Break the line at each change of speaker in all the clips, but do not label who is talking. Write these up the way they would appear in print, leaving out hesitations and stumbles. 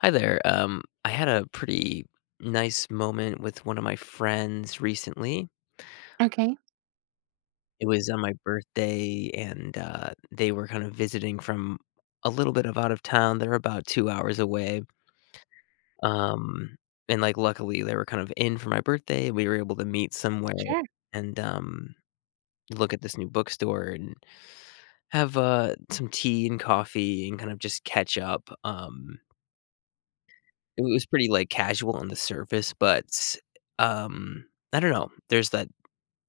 Hi there. I had a pretty nice moment with one of my friends recently.
Okay.
It was on my birthday, and they were kind of visiting from a little bit of out of town. They're about 2 hours away. Um, and like, luckily, they were kind of in for my birthday. We were able to meet somewhere
Sure,
and look at this new bookstore and have some tea and coffee and kind of just catch up. It was pretty, like, casual on the surface, but, um, I don't know. There's that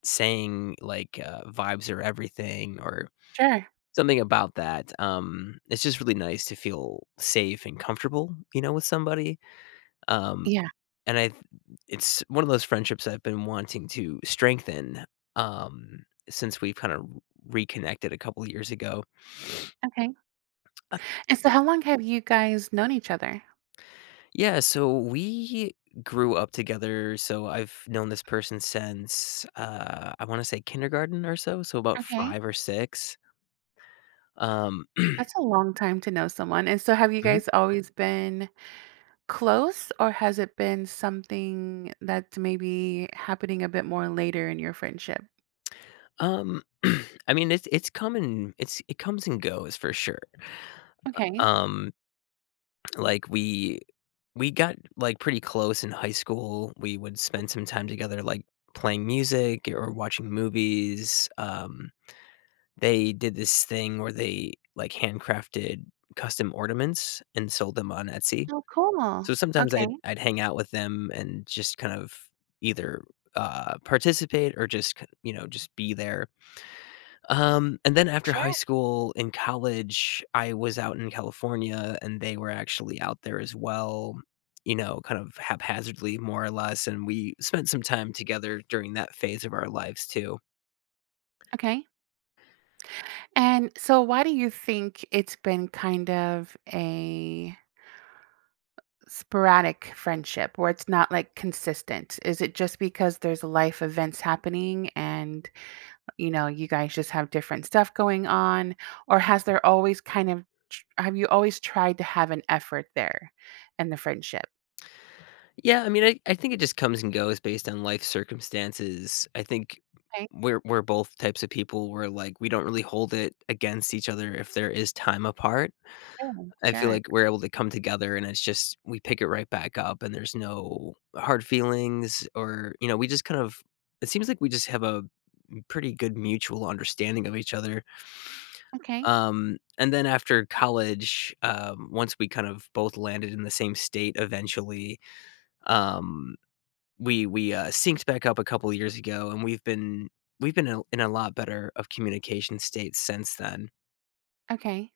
saying, like, "Vibes are everything," or
sure.
something about that. It's just really nice to feel safe and comfortable with somebody. Um,
Yeah,
and I it's one of those friendships I've been wanting to strengthen, since we've kinda reconnected a couple years ago.
okay. And so how long have you guys known each other?
Yeah, so we grew up together. So I've known this person since I want to say kindergarten or so, so about
Okay,
five or six. Um,
that's a long time to know someone. And so have you
Mhm.
guys always been close, or has it been something that's maybe happening a bit more later in your friendship?
um, I mean, it's coming, it comes and goes for sure.
Okay.
Um, like we got like pretty close in high school. We would spend some time together, like playing music or watching movies. They did this thing where they, like, handcrafted custom ornaments and sold them on Etsy.
Oh, cool.
So sometimes
Okay,
I'd hang out with them and just kind of either, participate or just k you know, just be there. And then after high
sure.
school, in college, I was out in California, and they were actually out there as well, kind of haphazardly, more or less, and we spent some time together during that phase of our lives too.
Okay. And so why do you think it's been kind of a sporadic friendship where it's not like consistent? Is it just because there's life events happening and you guys just have different stuff going on, or has there always kind of have you always tried to have an effort there in the friendship?
Yeah, I mean, I think it just comes and goes based on life circumstances. I think
Okay,
we're both types of people where like we don't really hold it against each other if there is time apart.
sure,
I feel
sure.
like we're able to come together and it's just we pick it right back up and there's no hard feelings or we just kind of it seems like we just have a pretty good mutual understanding of each other.
Okay,
And then after college, once we kind of both landed in the same state eventually, um we synced back up a couple years ago, and we've been in a lot better of communication state since then.
okay.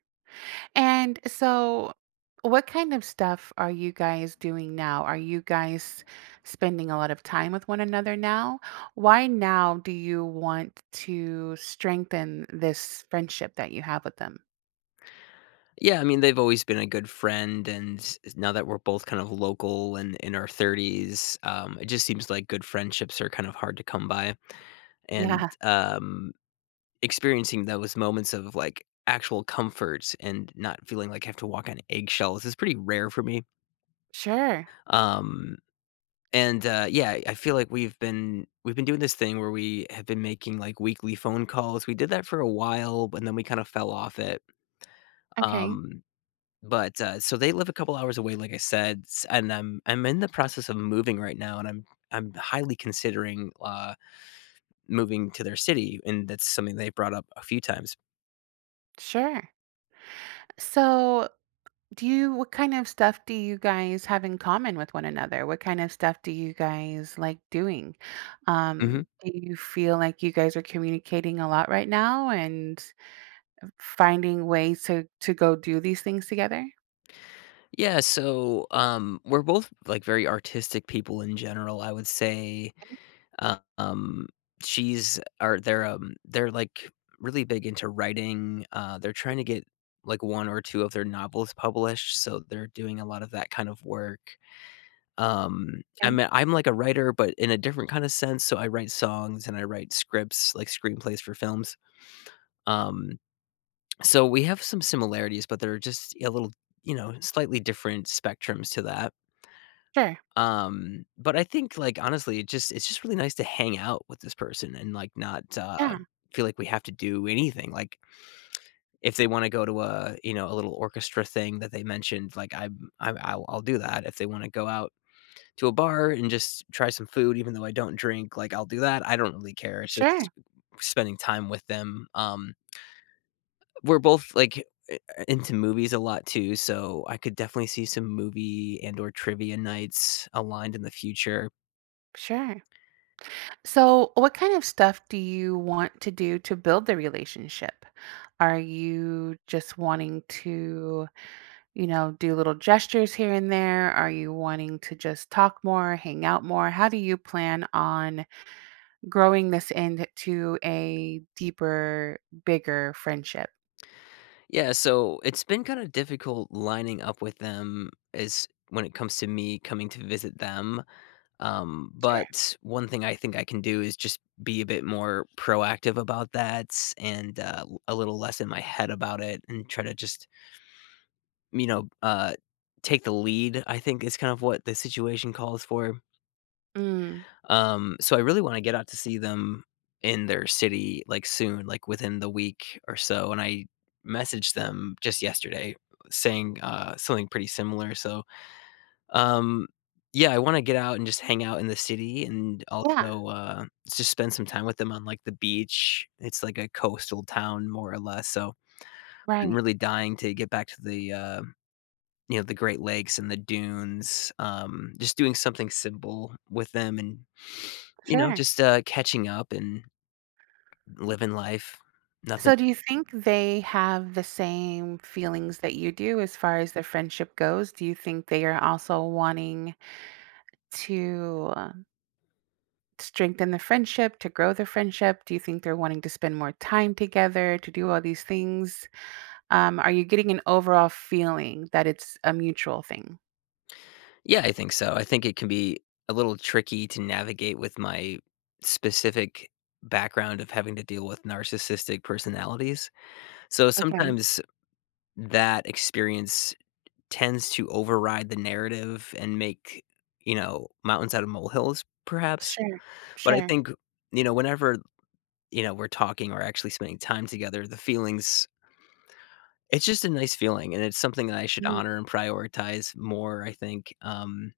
And so, what kind of stuff are you guys doing now? Are you guys spending a lot of time with one another now? Why now do you want to strengthen this friendship that you have with them?
Yeah, I mean, they've always been a good friend, and now that we're both kind of local and in our 30s, it just seems like good friendships are kind of hard to come by, and,
Yeah,
um, experiencing those moments of, like, actual comfort and not feeling like I have to walk on eggshells is pretty rare for me.
sure.
Um And, yeah, I feel like we've been doing this thing where we have been making, like, weekly phone calls. We did that for a while, and then we kinda fell off it.
Okay,
Um, but so they live a couple hours away, like I said, s and I'm in the process of moving right now, and I'm highly considering, moving to their city, and that's something they brought up a few times.
sure. So, Do you what kind of stuff do you guys have in common with one another? What kind of stuff do you guys like doing?
Mhm.
Do you feel like you guys are communicating a lot right now and finding ways to go do these things together?
Yeah, so we're both, like, very artistic people in general, I would say. Uh, um, she's are they're, like, really big into writing, they're trying to get, like, 1 or 2 of their novels published, so they're doing a lot of that kind of work.
Okay.
I'm, like, a writer, but in a different kinda sense, so I write songs and I write scripts, like, screenplays for films. Um, so we have some similarities, but they're just a little, slightly different spectrums to that.
Sure.
But I think, like, honestly, it's just really nice to hang out with this person and, like, not,
Yeah.
feel like we have to do anything, like, if they wanna go to a, a little orchestra thing that they mentioned, like, I'll do that. If they wanna go out to a bar and just try some food, even though I don't drink, like, I'll do that. I don't really care. It's
Sure.
just spending time with them. We're both, like, into movies a lot too, so I could definitely see some movie and or trivia nights aligned in the future.
Sure. So, what kind of stuff do you want to do to build the relationship? Are you just wanting to do little gestures here and there? Are you wanting to just talk more, hang out more? How do you plan on growing this into a deeper, bigger friendship?
Yeah, so it's been kind of difficult lining up with them as when it comes to me coming to visit them. Um,
Sure.
but one thing I think I can do is just be a bit more proactive about that and a little less in my head about it and try to just, you know, uh, take the lead. I think is kind of what the situation calls for.
Mm,
So I really want to get out to see them in their city, like, soon, like, within the week or so, and I messaged them just yesterday saying, something pretty similar, so, um, yeah, I wanna get out and just hang out in the city and
yeah,
also, just spend some time with them on, like, the beach. It's like a coastal town more or less, so I'm
right.
really dying to get back to the, the Great Lakes and the dunes, just doing something simple with them and
Sure.
catching up and living life. Nothing.
So do you think they have the same feelings that you do as far as their friendship goes? Do you think they are also wanting to strengthen the friendship, to grow the friendship? Do you think they're wanting to spend more time together, to do all these things? Are you getting an overall feeling that it's a mutual thing?
Yeah, I think so. I think it can be a little tricky to navigate with my specific background of having to deal with narcissistic personalities. So,
Okay,
sometimes that experience tends to override the narrative and make, mountains out of molehills, perhaps?
sure,
But I
sure,
think, whenever, we're talking or actually spending time together, the feelings. It's just a nice feeling, and it's something that I should
mhm,
honor and prioritize more, I think,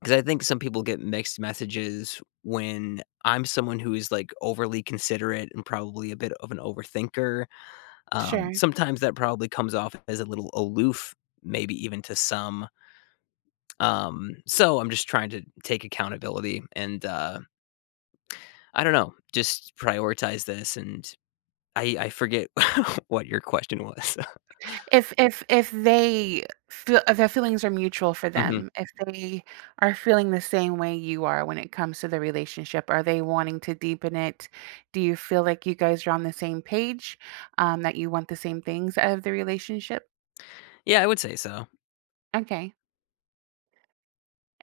because I think some people get mixed messages when I'm someone who is, like, overly considerate and probably a bit of an overthinker.
sure.
Sometimes that probably comes off as a little aloof, maybe even to some. So I'm just trying to take accountability and, I don't know, just prioritize this, and I forget what your question was.
If they feel if their feelings are mutual for
Mhm.
them, if they are feeling the same way you are when it comes to the relationship, are they wanting to deepen it? Do you feel like you guys are on the same page, that you want the same things out of the relationship?
Yeah, I would say so.
Okay.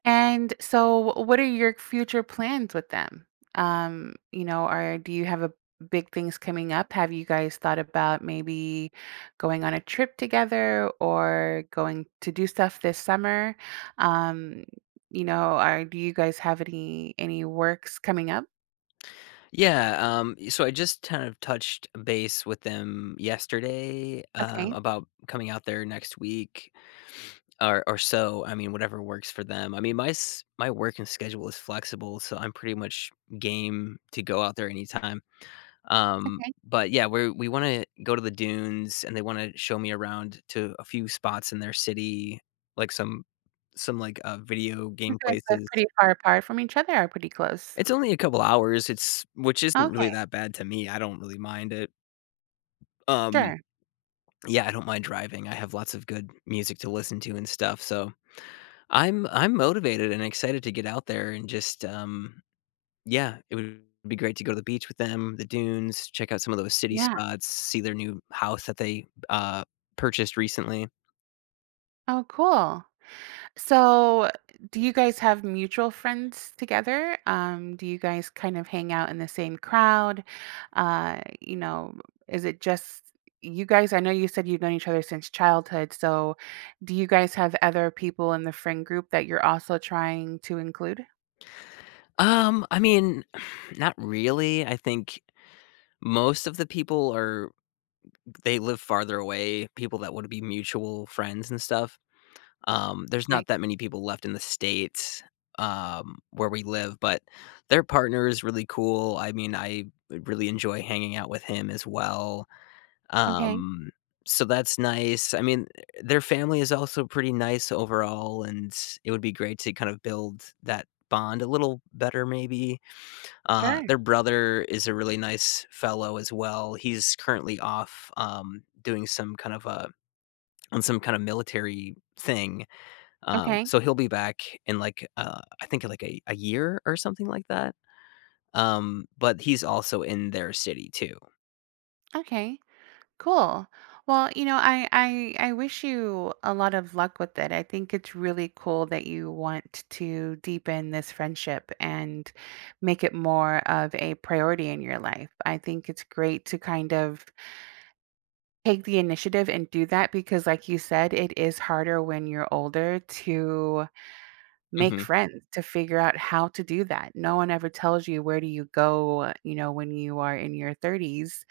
And so what are your future plans with them? Are do you have a big things coming up? Have you guys thought about maybe going on a trip together or going to do stuff this summer? Um, are do you guys have any works coming up?
Yeah, so I just kind of touched base with them yesterday
Okay.
about coming out there next week or so. I mean, whatever works for them. I mean, my working schedule is flexible, so I'm pretty much game to go out there anytime. Um,
Okay.
but yeah, we want to go to the dunes, and they want to show me around to a few spots in their city, like some like video
You
game
guys live
places.
pretty far apart from each other or pretty close?
It's only a couple hours. It's which isn't
Okay,
really that bad to me. I don't really mind it. Um,
sure.
yeah, I don't mind driving. I have lots of good music to listen to and stuff, so I'm motivated and excited to get out there and just, yeah, it would be great to go to the beach with them, the dunes, check out some of those city
Yeah.
spots, see their new house that they, purchased recently.
Oh, cool. So, do you guys have mutual friends together? Do you guys kind of hang out in the same crowd? Uh, you know, is it just you guys? I know you said you've known each other since childhood. So, do you guys have other people in the friend group that you're also trying to include?
I mean, not really. I think most of the people are they live farther away, people that would be mutual friends and stuff. There's
Okay.
not that many people left in the States, where we live, but their partner is really cool. I mean, I really enjoy hanging out with him as well.
Okay.
Um, so that's nice. I mean, their family is also pretty nice overall, and it would be great to kind of build that bond a little better maybe.
Sure.
Their brother is a really nice fellow as well. He's currently off, doing some kind of a on some kind of military thing,
Okay.
so he'll be back in like, I think like a year or something like that. But he's also in their city too.
Okay. Cool. Well, I wish you a lot of luck with it. I think it's really cool that you want to deepen this friendship and make it more of a priority in your life. I think it's great to kind of take the initiative and do that because like you said, it is harder when you're older to make
hmm
friends, to figure out how to do that. No one ever tells you where do you go when you are in your 30s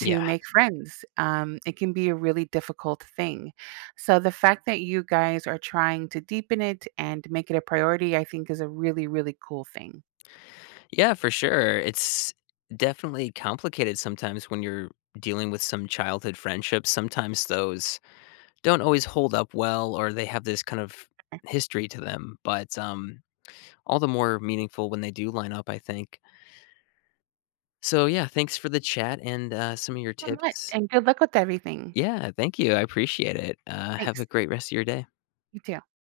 Yeah.
make friends. It can be a really difficult thing. So the fact that you guys are trying to deepen it and make it a priority, I think is a really, really cool thing.
Yeah, for sure. It's definitely complicated sometimes when you're dealing with some childhood friendships. Sometimes those don't always hold up well or they have this kind of history to them, but all the more meaningful when they do line up, I think. So, yeah, thanks for the chat and some of your
So much
tips.
and good luck with everything.
Yeah, thank you. I appreciate it. Have a
Thanks.
great rest of your day.
You too.